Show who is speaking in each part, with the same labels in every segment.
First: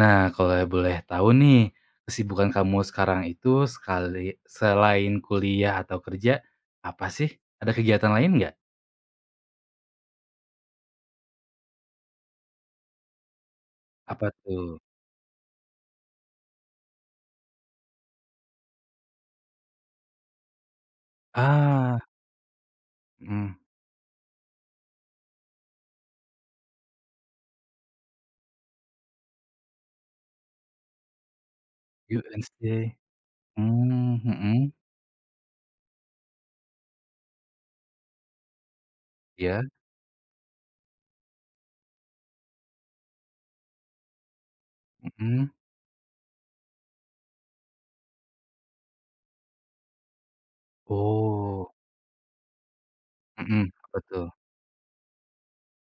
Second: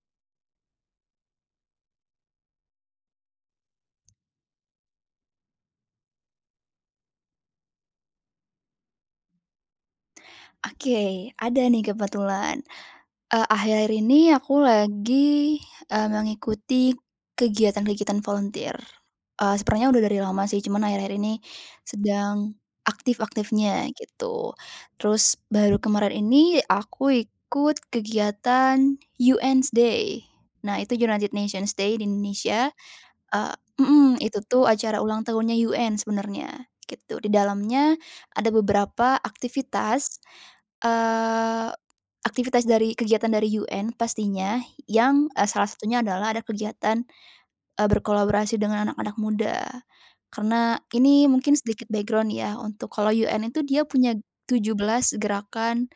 Speaker 1: Nah, kalau boleh tahu nih, kesibukan kamu sekarang itu sekali selain kuliah atau kerja, apa sih? Ada kegiatan lain nggak?
Speaker 2: Oke, ada nih kebetulan. Akhir-akhir
Speaker 1: Apa
Speaker 2: ini aku
Speaker 1: tuh?
Speaker 2: lagi, mengikuti kegiatan-kegiatan volunteer. Sebenarnya udah dari lama sih, cuman akhir-akhir ini
Speaker 1: Ah,
Speaker 2: sedang
Speaker 1: mhm,
Speaker 2: aktif-aktifnya gitu. Terus baru kemarin ini aku ikut kegiatan UN's Day. Nah, itu United Nations Day di Indonesia.
Speaker 1: UNC.
Speaker 2: Eee,
Speaker 1: Mmm,
Speaker 2: mhm, itu
Speaker 1: mhm,
Speaker 2: tuh acara ulang tahunnya UN sebenarnya, gitu. Di dalamnya ada beberapa
Speaker 1: iya,
Speaker 2: aktivitas, eee, aktivitas dari kegiatan dari UN pastinya yang,
Speaker 1: mhm.
Speaker 2: salah satunya adalah ada kegiatan, berkolaborasi dengan anak-anak muda. Karena ini mungkin
Speaker 1: Oh,
Speaker 2: sedikit background ya untuk, kalau UN itu
Speaker 1: mhm,
Speaker 2: dia
Speaker 1: apa
Speaker 2: punya
Speaker 1: tuh?
Speaker 2: 17 gerakan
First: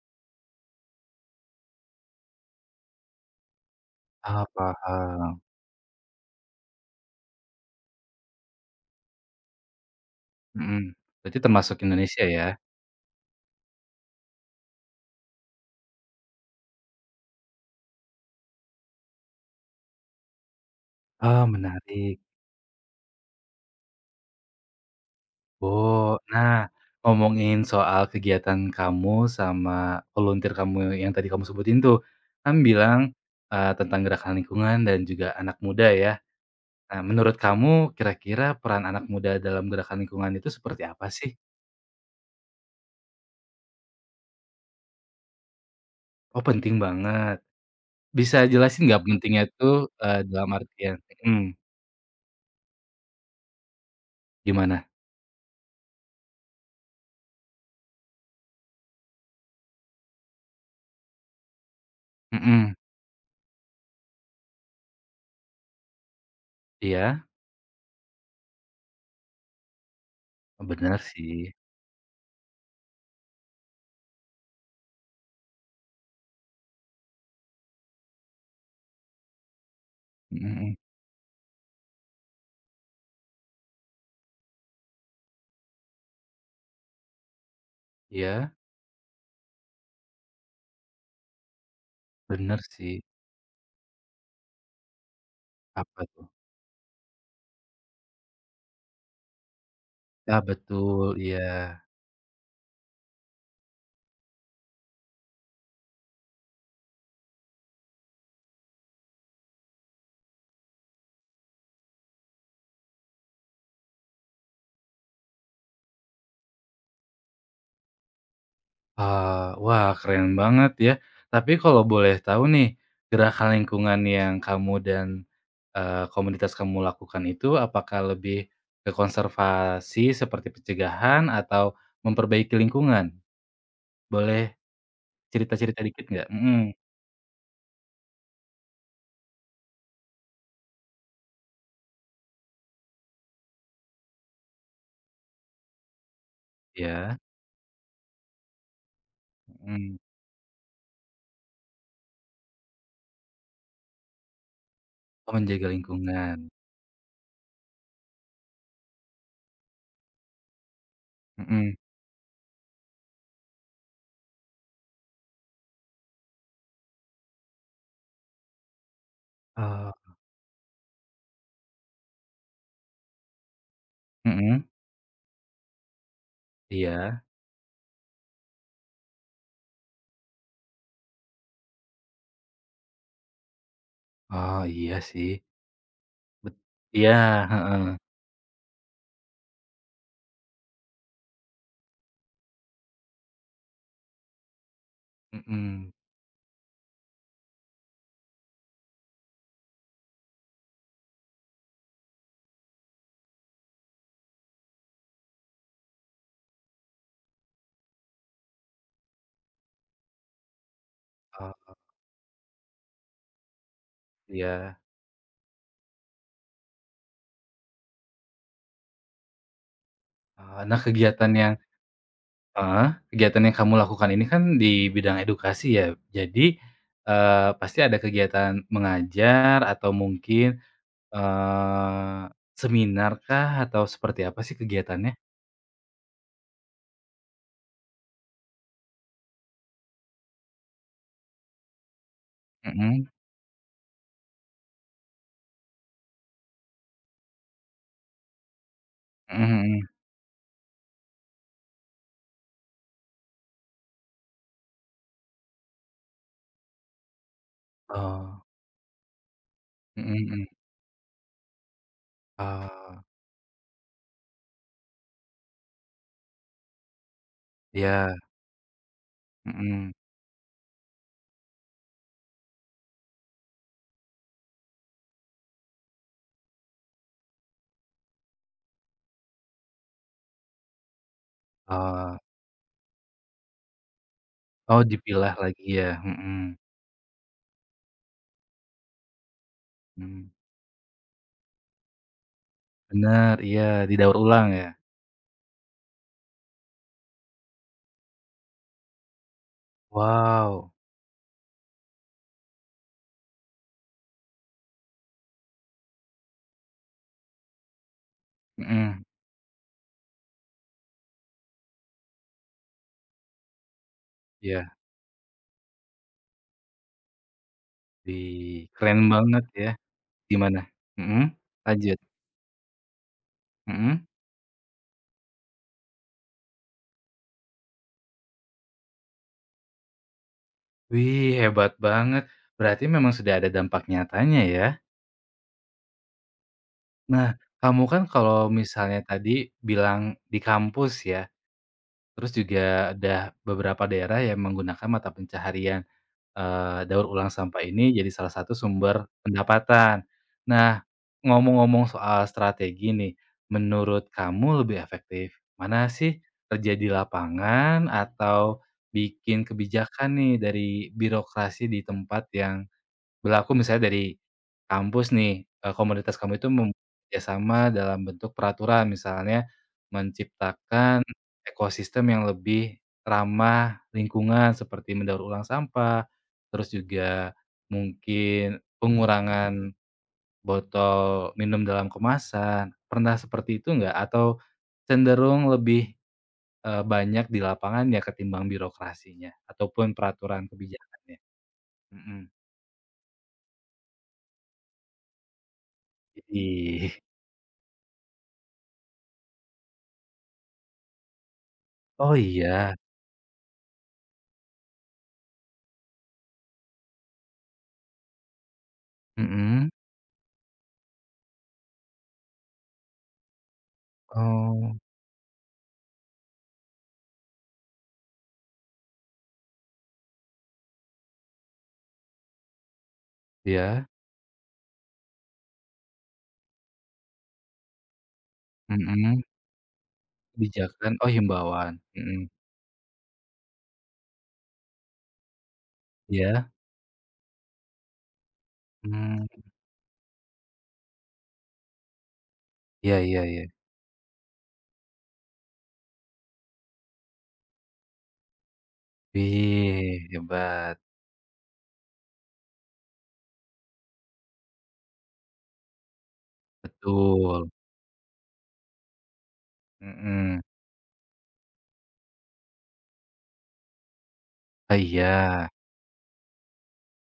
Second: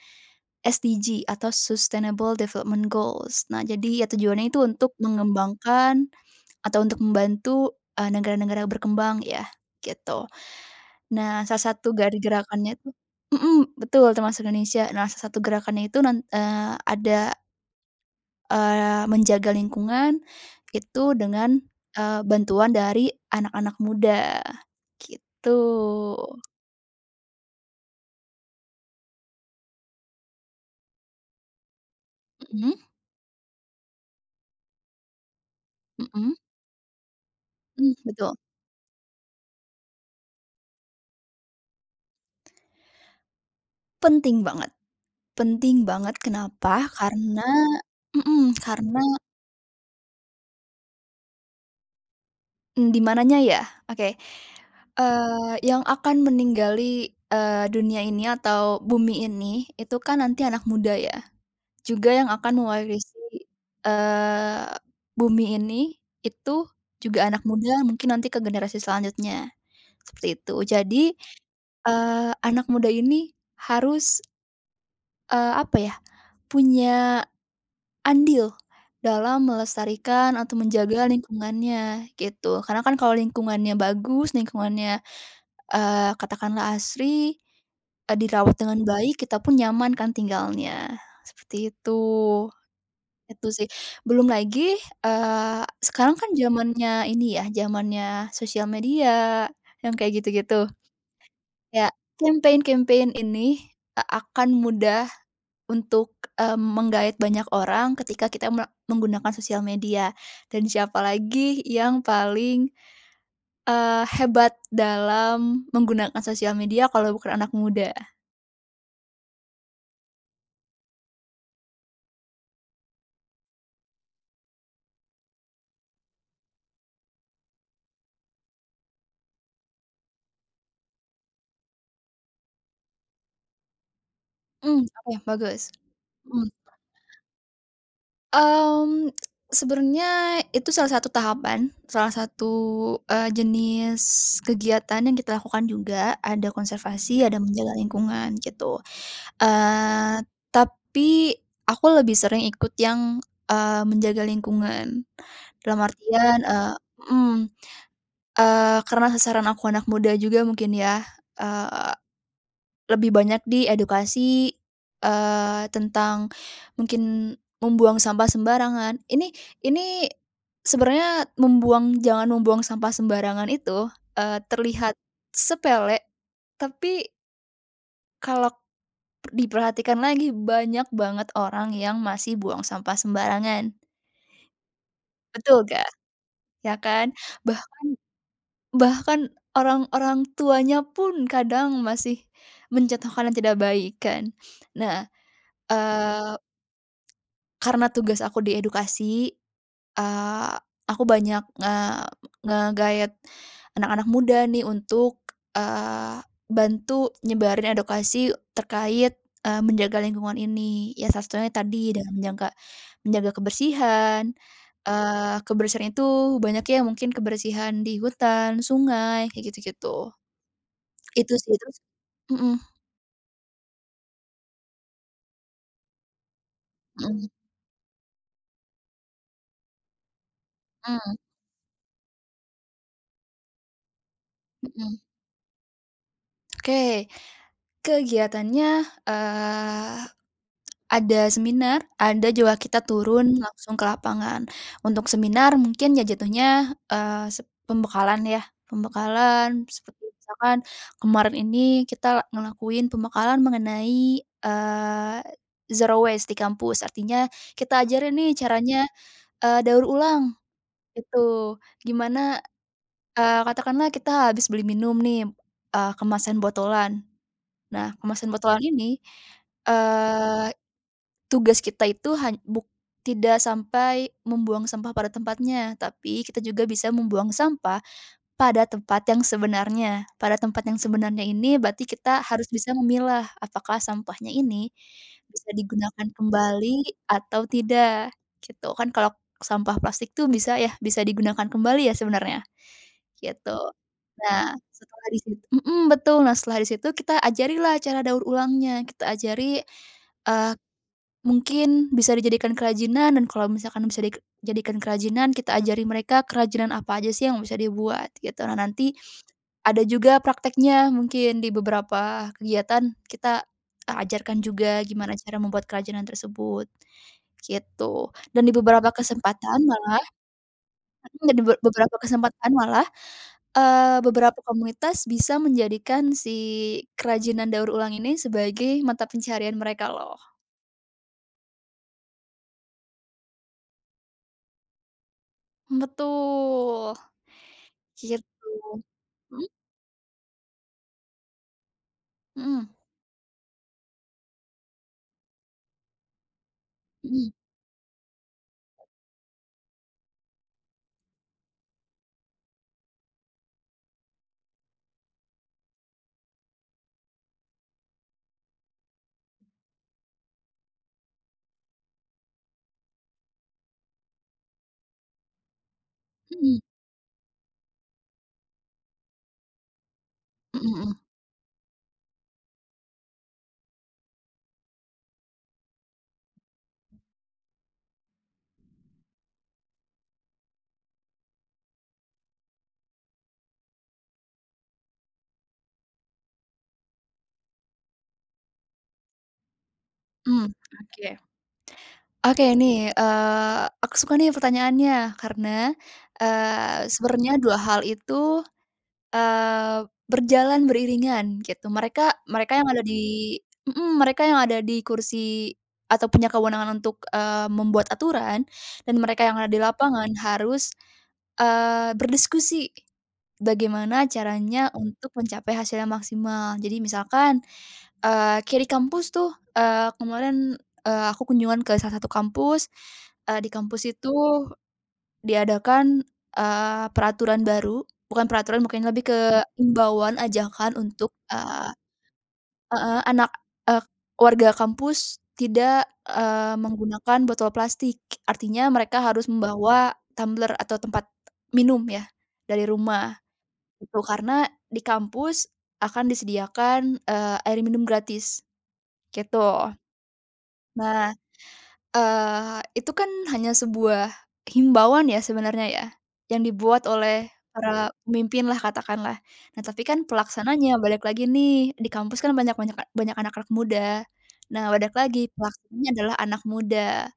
Speaker 2: SDG atau Sustainable Development Goals. Nah, jadi ya
Speaker 1: Ah,
Speaker 2: tujuannya itu untuk
Speaker 1: paham,
Speaker 2: mengembangkan atau untuk membantu, negara-negara berkembang ya, gitu.
Speaker 1: mhm.
Speaker 2: Nah,
Speaker 1: Berarti
Speaker 2: salah
Speaker 1: termasuk
Speaker 2: satu dari
Speaker 1: Indonesia ya?
Speaker 2: gerakannya tuh. Mhm, betul, termasuk Indonesia. Nah, salah satu gerakannya itu ada, menjaga lingkungan itu
Speaker 1: Ah,
Speaker 2: dengan,
Speaker 1: menarik.
Speaker 2: bantuan dari anak-anak muda, gitu.
Speaker 1: Oh, nah, ngomongin soal kegiatan kamu sama volunteer kamu yang tadi kamu sebutin tuh, kan
Speaker 2: Mhm,
Speaker 1: bilang, tentang gerakan lingkungan dan juga anak muda ya.
Speaker 2: mhm,
Speaker 1: Nah, menurut kamu
Speaker 2: mmm, betul.
Speaker 1: kira-kira peran anak muda dalam gerakan lingkungan itu seperti apa sih?
Speaker 2: Penting banget, penting banget.
Speaker 1: Oh, penting
Speaker 2: Kenapa?
Speaker 1: banget.
Speaker 2: Karena
Speaker 1: Bisa
Speaker 2: mhm,
Speaker 1: jelasin nggak
Speaker 2: karena
Speaker 1: pentingnya itu, dalam artian mhm,
Speaker 2: Mmm, di mananya ya? Oke.
Speaker 1: gimana?
Speaker 2: Yang akan meninggali, dunia ini atau bumi ini, itu kan nanti anak muda ya. Juga yang akan
Speaker 1: Mhm,
Speaker 2: mewarisi, eee, bumi ini, itu
Speaker 1: iya,
Speaker 2: juga anak muda, mungkin nanti ke generasi selanjutnya, seperti itu.
Speaker 1: benar
Speaker 2: Jadi,
Speaker 1: sih.
Speaker 2: anak muda ini harus, apa ya, punya andil dalam melestarikan
Speaker 1: Mhm,
Speaker 2: atau
Speaker 1: mhm.
Speaker 2: menjaga lingkungannya, gitu. Karena kan kalau lingkungannya bagus, lingkungannya, katakanlah asri, dirawat
Speaker 1: Iya,
Speaker 2: dengan baik, kita pun nyaman kan tinggalnya, seperti itu.
Speaker 1: benar sih.
Speaker 2: Itu sih. Belum lagi,
Speaker 1: Apa
Speaker 2: sekarang
Speaker 1: tuh?
Speaker 2: kan zamannya ini ya, zamannya sosial media, yang kayak
Speaker 1: Ah,
Speaker 2: gitu-gitu.
Speaker 1: betul, iya.
Speaker 2: Ya, campaign-campaign ini, akan mudah untuk, menggait banyak orang ketika kita menggunakan sosial media. Dan siapa lagi yang paling hebat dalam menggunakan sosial media kalau bukan anak muda.
Speaker 1: Wah, keren banget ya. Tapi kalau boleh tahu nih, gerakan lingkungan yang kamu dan, komunitas kamu lakukan itu apakah lebih ke konservasi seperti pencegahan atau memperbaiki lingkungan? Boleh
Speaker 2: Mmm, oke, bagus.
Speaker 1: cerita-cerita dikit nggak?
Speaker 2: Mhm,
Speaker 1: Mhm,
Speaker 2: mmm, sebenarnya itu salah satu tahapan, salah satu, jenis kegiatan yang kita lakukan juga, ada
Speaker 1: iya,
Speaker 2: konservasi, ada menjaga lingkungan, gitu.
Speaker 1: mhm.
Speaker 2: Eee, tapi aku lebih sering ikut yang, menjaga lingkungan.
Speaker 1: Oh, menjaga
Speaker 2: Dalam artian,
Speaker 1: lingkungan,
Speaker 2: mhm, karena sasaran aku anak muda juga mungkin ya,
Speaker 1: mhm,
Speaker 2: eee lebih banyak di edukasi, tentang mungkin membuang sampah sembarangan. Ini
Speaker 1: eee,
Speaker 2: ini sebenarnya, jangan membuang sampah sembarangan itu,
Speaker 1: mhm,
Speaker 2: terlihat sepele, tapi
Speaker 1: iya.
Speaker 2: kalau diperhatikan lagi banyak banget orang yang masih buang sampah sembarangan.
Speaker 1: Oh iya sih,
Speaker 2: Betul nggak?
Speaker 1: bet
Speaker 2: Ya kan?
Speaker 1: iya,
Speaker 2: Bahkan
Speaker 1: heeh,
Speaker 2: bahkan orang-orang tuanya pun kadang masih mencontohkan yang tidak baik kan. Nah,
Speaker 1: mhm,
Speaker 2: eee karena tugas aku di edukasi, eee, aku banyak nge nge anak-anak muda nih untuk, eee, bantu nyebarin edukasi terkait, menjaga lingkungan ini. Ya, salah satunya
Speaker 1: oh
Speaker 2: tadi dengan menjaga menjaga kebersihan,
Speaker 1: iya.
Speaker 2: kebersihan itu banyak ya, mungkin kebersihan di hutan, sungai, kayak gitu-gitu.
Speaker 1: Eee, nah kegiatan
Speaker 2: Itu
Speaker 1: yang
Speaker 2: sih. Terus, mhm,
Speaker 1: Heeh, kegiatan yang kamu lakukan ini kan di bidang edukasi ya. Jadi,
Speaker 2: mhm,
Speaker 1: pasti ada kegiatan mengajar atau mungkin,
Speaker 2: mhm,
Speaker 1: eee, seminar kah atau seperti apa sih
Speaker 2: mhm.
Speaker 1: kegiatannya?
Speaker 2: Oke, kegiatannya, eee ada seminar, ada juga kita
Speaker 1: Mhm,
Speaker 2: turun, mhm, langsung ke lapangan. Untuk seminar mungkin ya jatuhnya, eee, sep pembekalan ya,
Speaker 1: mhm,
Speaker 2: pembekalan
Speaker 1: mhm.
Speaker 2: seperti misalkan kemarin ini kita ngelakuin pembekalan mengenai, zero waste di kampus. Artinya kita ajarin nih
Speaker 1: Oh,
Speaker 2: caranya, daur
Speaker 1: mhm,
Speaker 2: ulang
Speaker 1: mhm.
Speaker 2: gitu. Gimana,
Speaker 1: Oh,
Speaker 2: katakanlah kita habis beli minum nih, kemasan botolan. Nah,
Speaker 1: iya,
Speaker 2: kemasan botolan ini,
Speaker 1: mhm.
Speaker 2: eee tugas kita itu han buk tidak sampai membuang sampah pada tempatnya, tapi kita juga bisa membuang sampah pada tempat yang sebenarnya. Pada tempat yang sebenarnya ini berarti
Speaker 1: Oh,
Speaker 2: kita harus bisa memilah apakah sampahnya ini
Speaker 1: oh, dipilah
Speaker 2: bisa
Speaker 1: lagi ya,
Speaker 2: digunakan
Speaker 1: mhm,
Speaker 2: kembali atau tidak, gitu. Kan kalau sampah plastik tuh
Speaker 1: mhm.
Speaker 2: bisa ya, bisa digunakan kembali ya sebenarnya,
Speaker 1: Bener,
Speaker 2: gitu.
Speaker 1: iya, didaur ulang
Speaker 2: Nah,
Speaker 1: ya?
Speaker 2: setelah di sit mhm, betul. Nah, setelah di situ kita ajarilah cara daur ulangnya, kita ajari, eh,
Speaker 1: Wow,
Speaker 2: mungkin bisa dijadikan kerajinan, dan kalau misalkan bisa dijadikan kerajinan, kita ajari mereka kerajinan apa aja sih yang bisa dibuat gitu. Nah nanti
Speaker 1: mhm,
Speaker 2: ada juga prakteknya, mungkin di beberapa kegiatan kita, ajarkan
Speaker 1: iya,
Speaker 2: juga gimana cara membuat kerajinan tersebut, gitu.
Speaker 1: di
Speaker 2: Dan di beberapa
Speaker 1: keren banget
Speaker 2: kesempatan
Speaker 1: ya.
Speaker 2: malah,
Speaker 1: Gimana? Mhm,
Speaker 2: mhm, dan di beberapa
Speaker 1: lanjut,
Speaker 2: kesempatan malah,
Speaker 1: mhm?
Speaker 2: beberapa komunitas bisa menjadikan si kerajinan daur ulang ini sebagai mata pencarian mereka loh.
Speaker 1: Wih, hebat banget. Berarti memang sudah ada dampak nyatanya ya.
Speaker 2: Betul,
Speaker 1: Nah, kamu kan
Speaker 2: gitu.
Speaker 1: kalau misalnya
Speaker 2: Mhm,
Speaker 1: tadi bilang di kampus ya, terus
Speaker 2: mhm,
Speaker 1: juga ada beberapa daerah yang menggunakan mata pencaharian, daur ulang
Speaker 2: mhm,
Speaker 1: sampah ini jadi salah satu sumber pendapatan. Nah, ngomong-ngomong soal strategi nih, menurut kamu lebih efektif mana sih? Kerja di lapangan atau bikin kebijakan nih dari birokrasi di tempat yang berlaku, misalnya dari kampus nih, komunitas kamu itu
Speaker 2: mhm,
Speaker 1: kerjasama dalam bentuk peraturan, misalnya
Speaker 2: mhm, mhm,
Speaker 1: menciptakan ekosistem yang lebih ramah lingkungan seperti mendaur ulang sampah, terus juga mungkin pengurangan botol minum dalam kemasan. Pernah seperti itu nggak? Atau cenderung lebih, banyak di lapangan ya ketimbang birokrasinya ataupun peraturan
Speaker 2: mhm,
Speaker 1: kebijakannya?
Speaker 2: oke.
Speaker 1: Mhm.
Speaker 2: Oke nih, aku suka nih pertanyaannya karena,
Speaker 1: Idih.
Speaker 2: sebenarnya 2 hal itu, eee, berjalan beriringan gitu.
Speaker 1: Oh,
Speaker 2: Mereka mereka yang
Speaker 1: iya?
Speaker 2: ada di mhm, mereka yang ada di kursi atau punya kewenangan untuk, membuat aturan, dan mereka yang ada di
Speaker 1: Mhm.
Speaker 2: lapangan harus, berdiskusi bagaimana caranya
Speaker 1: Oh,
Speaker 2: untuk mencapai hasil yang maksimal. Jadi misalkan, kayak di kampus tuh, kemarin, aku kunjungan ke salah satu kampus, di kampus
Speaker 1: iya,
Speaker 2: itu diadakan, peraturan baru, bukan peraturan, mungkin lebih ke
Speaker 1: mhm,
Speaker 2: imbauan, ajakan
Speaker 1: kebijakan,
Speaker 2: untuk,
Speaker 1: oh, himbauan,
Speaker 2: eee
Speaker 1: mhm,
Speaker 2: heeh, anak eee, warga kampus tidak,
Speaker 1: iya,
Speaker 2: menggunakan botol plastik. Artinya mereka harus
Speaker 1: mmm,
Speaker 2: membawa tumbler atau tempat minum ya, dari
Speaker 1: iya,
Speaker 2: rumah,
Speaker 1: iya, iya.
Speaker 2: gitu. Karena di kampus akan disediakan, air minum gratis, gitu.
Speaker 1: Wih, hebat,
Speaker 2: Nah, itu kan hanya sebuah himbauan ya sebenarnya ya, yang dibuat oleh
Speaker 1: betul,
Speaker 2: para pemimpinlah katakanlah. Nah, tapi kan
Speaker 1: mhm,
Speaker 2: pelaksananya balik lagi nih, di kampus kan banyak banyak a banyak anak-anak muda. Nah,
Speaker 1: oh
Speaker 2: balik lagi
Speaker 1: iya,
Speaker 2: pelaksananya adalah anak muda.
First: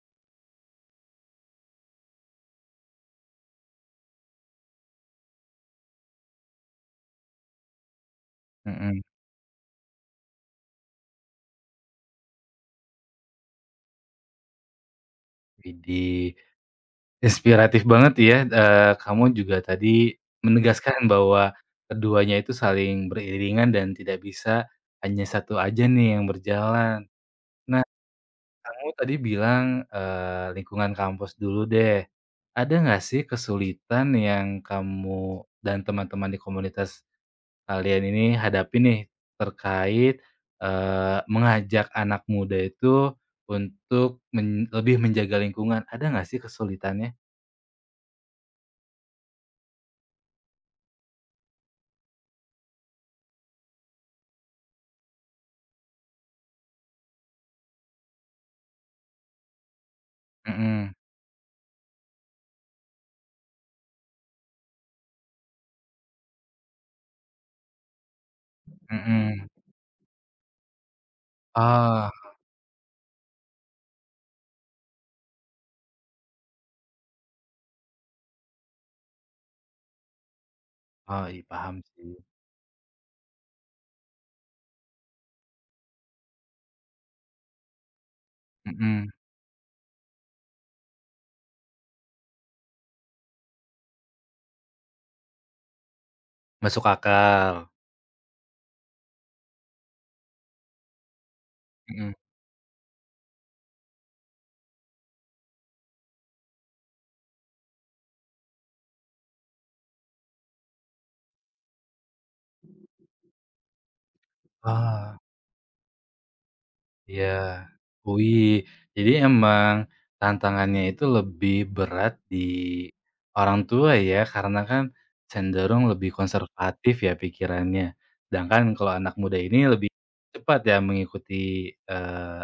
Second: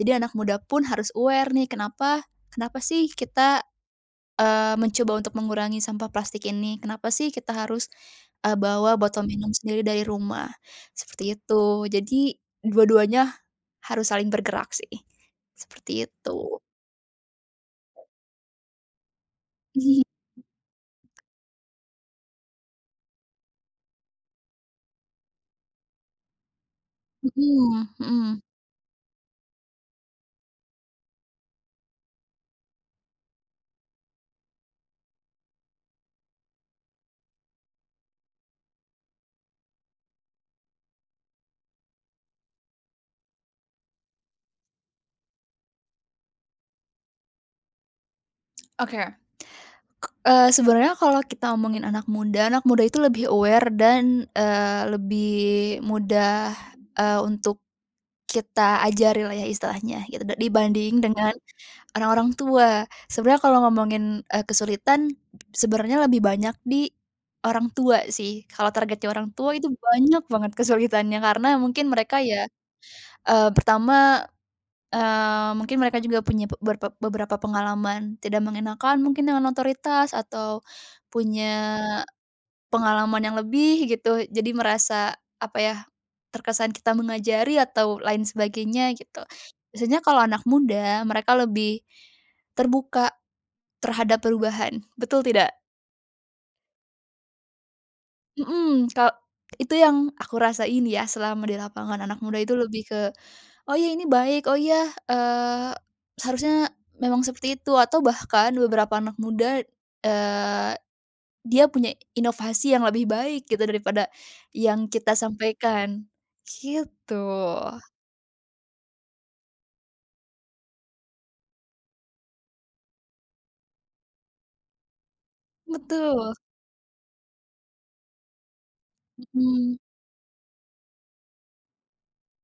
Speaker 2: Jadi anak muda pun harus aware nih, kenapa kenapa sih kita, mencoba untuk mengurangi sampah plastik ini? Kenapa sih kita harus, bawa
Speaker 1: mhm,
Speaker 2: botol minum sendiri dari rumah? Seperti itu. Jadi dua-duanya harus saling bergerak sih, seperti
Speaker 1: widih,
Speaker 2: itu.
Speaker 1: inspiratif banget ya, kamu juga
Speaker 2: Mhm,
Speaker 1: tadi menegaskan bahwa keduanya itu saling beriringan dan tidak bisa hanya satu aja nih yang berjalan. Nah,
Speaker 2: mhm, mhm.
Speaker 1: kamu tadi bilang, lingkungan kampus dulu deh. Ada nggak sih kesulitan yang kamu dan teman-teman di komunitas kalian ini hadapi nih terkait, mengajak anak muda itu untuk lebih menjaga lingkungan, ada nggak sih kesulitannya?
Speaker 2: Oke. Sebenarnya kalau kita ngomongin anak muda itu lebih aware dan, lebih mudah, untuk kita ajari lah ya istilahnya, gitu,
Speaker 1: Mhm,
Speaker 2: dibanding dengan orang-orang tua. Sebenarnya kalau ngomongin, kesulitan, sebenarnya lebih banyak di orang tua sih. Kalau targetnya orang
Speaker 1: mhm.
Speaker 2: tua itu banyak banget kesulitannya, karena mungkin
Speaker 1: Oh,
Speaker 2: mereka ya, pertama, mungkin mereka juga punya pe- berpe beberapa pengalaman tidak mengenakan mungkin dengan otoritas atau
Speaker 1: oh, iya paham
Speaker 2: punya
Speaker 1: sih.
Speaker 2: pengalaman yang lebih gitu, jadi merasa, apa ya, terkesan kita mengajari atau lain sebagainya
Speaker 1: Mhm,
Speaker 2: gitu. Biasanya kalau anak muda mereka lebih terbuka terhadap perubahan, betul tidak?
Speaker 1: masuk akal.
Speaker 2: Mhm, itu yang aku rasain ya, selama di lapangan
Speaker 1: Mhm.
Speaker 2: anak muda itu lebih ke, oh ya ini baik, oh ya, eee, seharusnya memang seperti itu, atau bahkan beberapa anak muda, eee, dia punya inovasi yang lebih baik gitu daripada yang kita
Speaker 1: Oh.
Speaker 2: sampaikan, gitu.
Speaker 1: Iya. Wih, jadi emang tantangannya itu lebih berat di orang tua ya, karena kan cenderung lebih
Speaker 2: Betul,
Speaker 1: konservatif ya pikirannya. Sedangkan kalau anak muda ini
Speaker 2: mhm,
Speaker 1: lebih cepat ya mengikuti, eee,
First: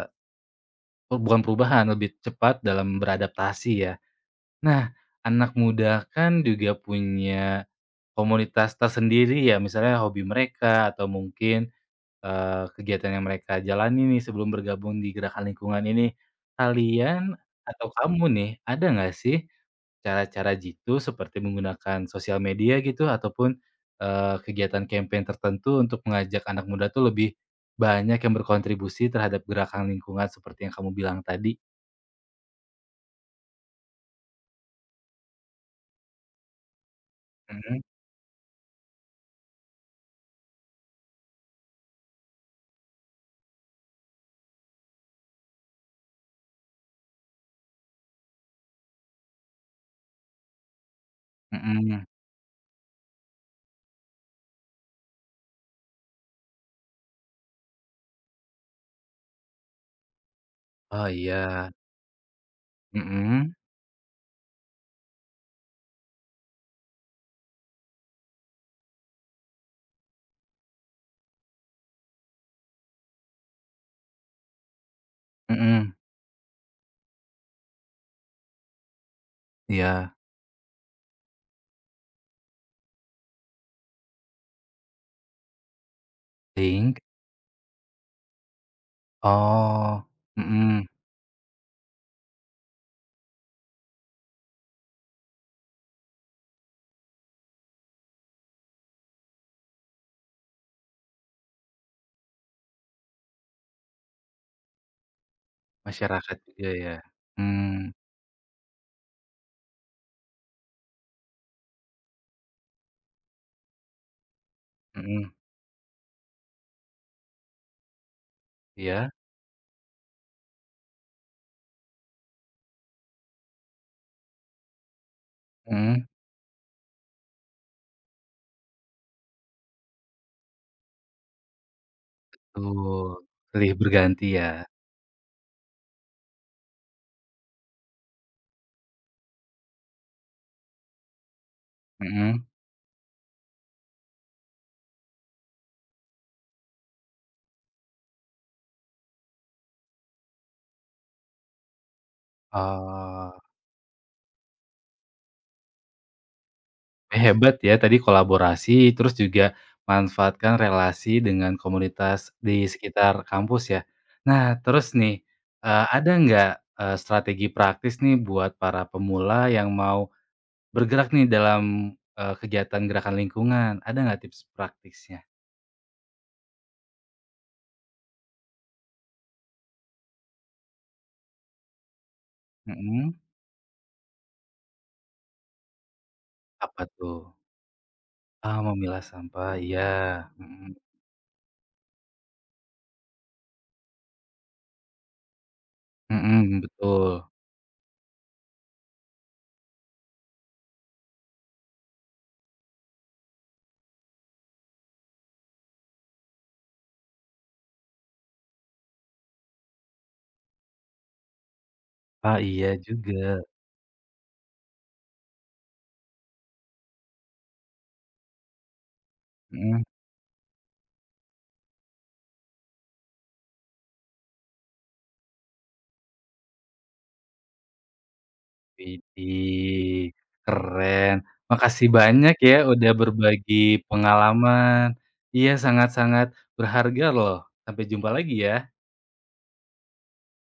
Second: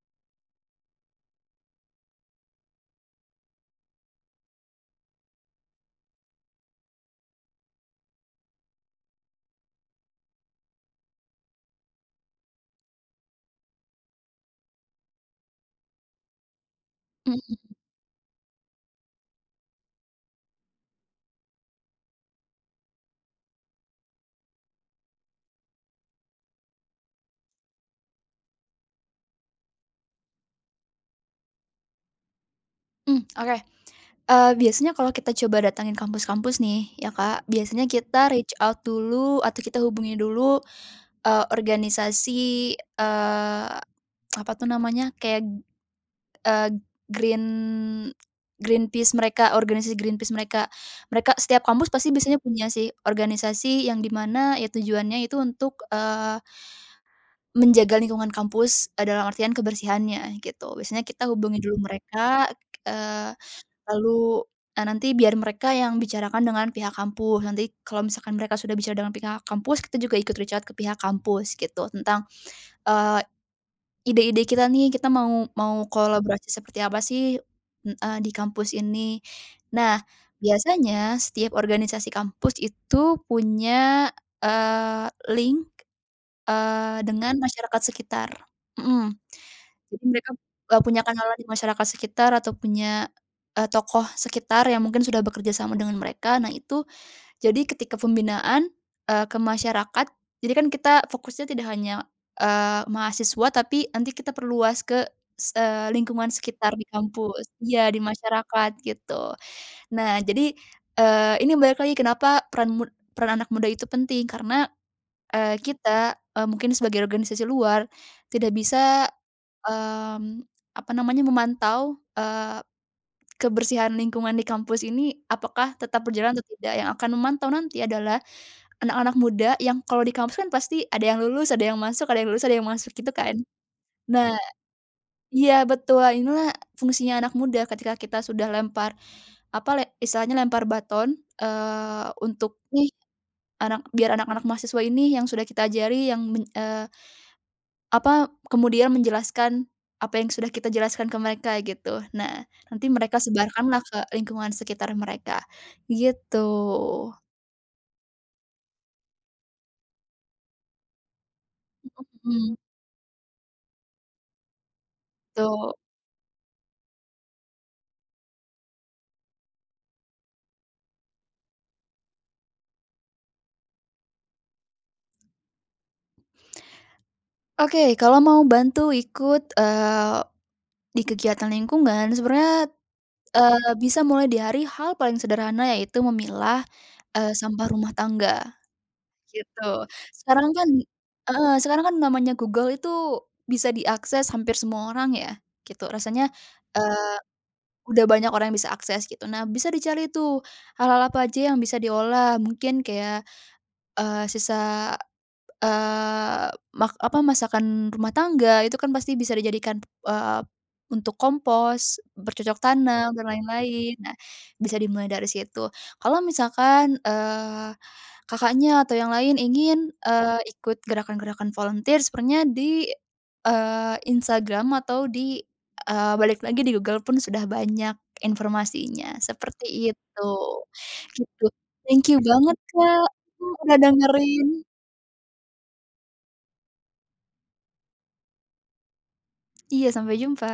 Speaker 1: bukan perubahan, lebih cepat dalam beradaptasi ya. Nah, anak muda kan juga punya komunitas tersendiri ya, misalnya hobi mereka atau mungkin kegiatan yang mereka jalani nih sebelum bergabung di gerakan lingkungan ini. Kalian
Speaker 2: mhm,
Speaker 1: atau kamu nih, ada nggak sih cara-cara jitu seperti menggunakan sosial media gitu ataupun, kegiatan campaign tertentu untuk mengajak anak muda tuh lebih banyak yang berkontribusi terhadap gerakan lingkungan seperti yang kamu bilang tadi?
Speaker 2: mhm, oke. Biasanya kalau kita coba datangin kampus-kampus nih ya, Kak,
Speaker 1: Mhm,
Speaker 2: biasanya kita reach out dulu atau kita hubungi dulu, organisasi, eee, apa tuh namanya, kayak, Eee, Green Greenpeace mereka, organisasi Greenpeace mereka. Mereka, setiap kampus
Speaker 1: mhm.
Speaker 2: pasti biasanya punya sih organisasi yang di mana ya tujuannya itu untuk, menjaga lingkungan kampus, dalam artian kebersihannya, gitu. Biasanya
Speaker 1: Oh
Speaker 2: kita hubungi
Speaker 1: iya.
Speaker 2: dulu mereka, eee,
Speaker 1: Mhm,
Speaker 2: lalu, nanti biar mereka yang bicarakan dengan pihak kampus. Nanti kalau misalkan mereka sudah bicara dengan pihak kampus, kita juga ikut reach out ke pihak kampus gitu tentang, eee ide-ide kita nih, kita mau mau mhm,
Speaker 1: mhm.
Speaker 2: kolaborasi seperti apa sih, di kampus ini. Nah,
Speaker 1: Iya.
Speaker 2: biasanya setiap organisasi kampus itu punya, eee, link,
Speaker 1: Link?
Speaker 2: dengan, mhm, masyarakat sekitar. Mhm. Jadi
Speaker 1: Oh.
Speaker 2: mereka,
Speaker 1: Mhm.
Speaker 2: punya kenalan di masyarakat sekitar atau punya, tokoh sekitar yang mungkin sudah bekerja sama dengan mereka. Nah itu, jadi ketika pembinaan, ke masyarakat, jadi kan kita fokusnya tidak hanya, mahasiswa, tapi nanti kita perluas ke lingkungan
Speaker 1: Masyarakat juga
Speaker 2: sekitar di
Speaker 1: ya?
Speaker 2: kampus iya,
Speaker 1: Mmm,
Speaker 2: di masyarakat, gitu. Nah, jadi, ini balik lagi kenapa peran anak muda itu penting, karena,
Speaker 1: mhm.
Speaker 2: kita, mungkin sebagai organisasi luar tidak bisa,
Speaker 1: Iya,
Speaker 2: mmm, apa namanya, memantau, kebersihan lingkungan di kampus ini apakah tetap
Speaker 1: mhm,
Speaker 2: berjalan atau tidak, yang akan memantau nanti adalah anak-anak muda, yang kalau di kampus kan pasti ada yang lulus, ada yang masuk, ada yang lulus, ada yang masuk
Speaker 1: betul,
Speaker 2: gitu kan.
Speaker 1: silih berganti
Speaker 2: Nah,
Speaker 1: ya.
Speaker 2: iya betul, inilah fungsinya anak muda, ketika kita sudah lempar, apa le istilahnya lempar baton,
Speaker 1: Mhm.
Speaker 2: untuk nih, biar anak-anak mahasiswa ini yang sudah kita ajari, yang apa, kemudian menjelaskan apa yang sudah kita jelaskan ke mereka gitu. Nah nanti mereka
Speaker 1: Eee,
Speaker 2: sebarkanlah ke lingkungan sekitar mereka, gitu.
Speaker 1: Hebat ya tadi kolaborasi, terus juga manfaatkan relasi dengan komunitas
Speaker 2: Mhm,
Speaker 1: di sekitar kampus ya. Nah terus nih,
Speaker 2: betul.
Speaker 1: ada nggak, strategi praktis nih buat para pemula yang mau bergerak nih dalam, kegiatan gerakan lingkungan, ada nggak tips praktisnya?
Speaker 2: Oke, kalau mau bantu ikut, di kegiatan lingkungan sebenarnya,
Speaker 1: Mhm.
Speaker 2: bisa mulai dari hal paling sederhana yaitu memilah,
Speaker 1: Apa tuh?
Speaker 2: sampah rumah tangga,
Speaker 1: Ah, memilah sampah,
Speaker 2: gitu.
Speaker 1: iya,
Speaker 2: Sekarang
Speaker 1: mhm,
Speaker 2: kan heeh, sekarang kan namanya Google itu bisa diakses hampir semua orang ya, gitu. Rasanya,
Speaker 1: mhm,
Speaker 2: eee,
Speaker 1: betul.
Speaker 2: udah banyak orang yang bisa akses gitu. Nah, bisa dicari tuh hal-hal apa aja yang bisa diolah, mungkin kayak, eee, sisa Eee, mak apa, masakan rumah tangga itu kan pasti bisa dijadikan, untuk kompos,
Speaker 1: Ah,
Speaker 2: bercocok
Speaker 1: iya
Speaker 2: tanam, dan
Speaker 1: juga.
Speaker 2: lain-lain. Nah, bisa dimulai dari situ. Kalau misalkan, Kakaknya atau yang lain
Speaker 1: Mhm.
Speaker 2: ingin, ikut gerakan-gerakan volunteer, sebenarnya di, Instagram atau di, balik lagi di Google pun sudah banyak informasinya, seperti
Speaker 1: Widih,
Speaker 2: itu,
Speaker 1: keren.
Speaker 2: gitu.
Speaker 1: Makasih
Speaker 2: Thank you
Speaker 1: banyak ya
Speaker 2: banget,
Speaker 1: udah
Speaker 2: Kak, mhm,
Speaker 1: berbagi
Speaker 2: udah dengerin.
Speaker 1: pengalaman. Iya, sangat-sangat berharga loh. Sampai jumpa lagi ya.
Speaker 2: Iya, sampai jumpa.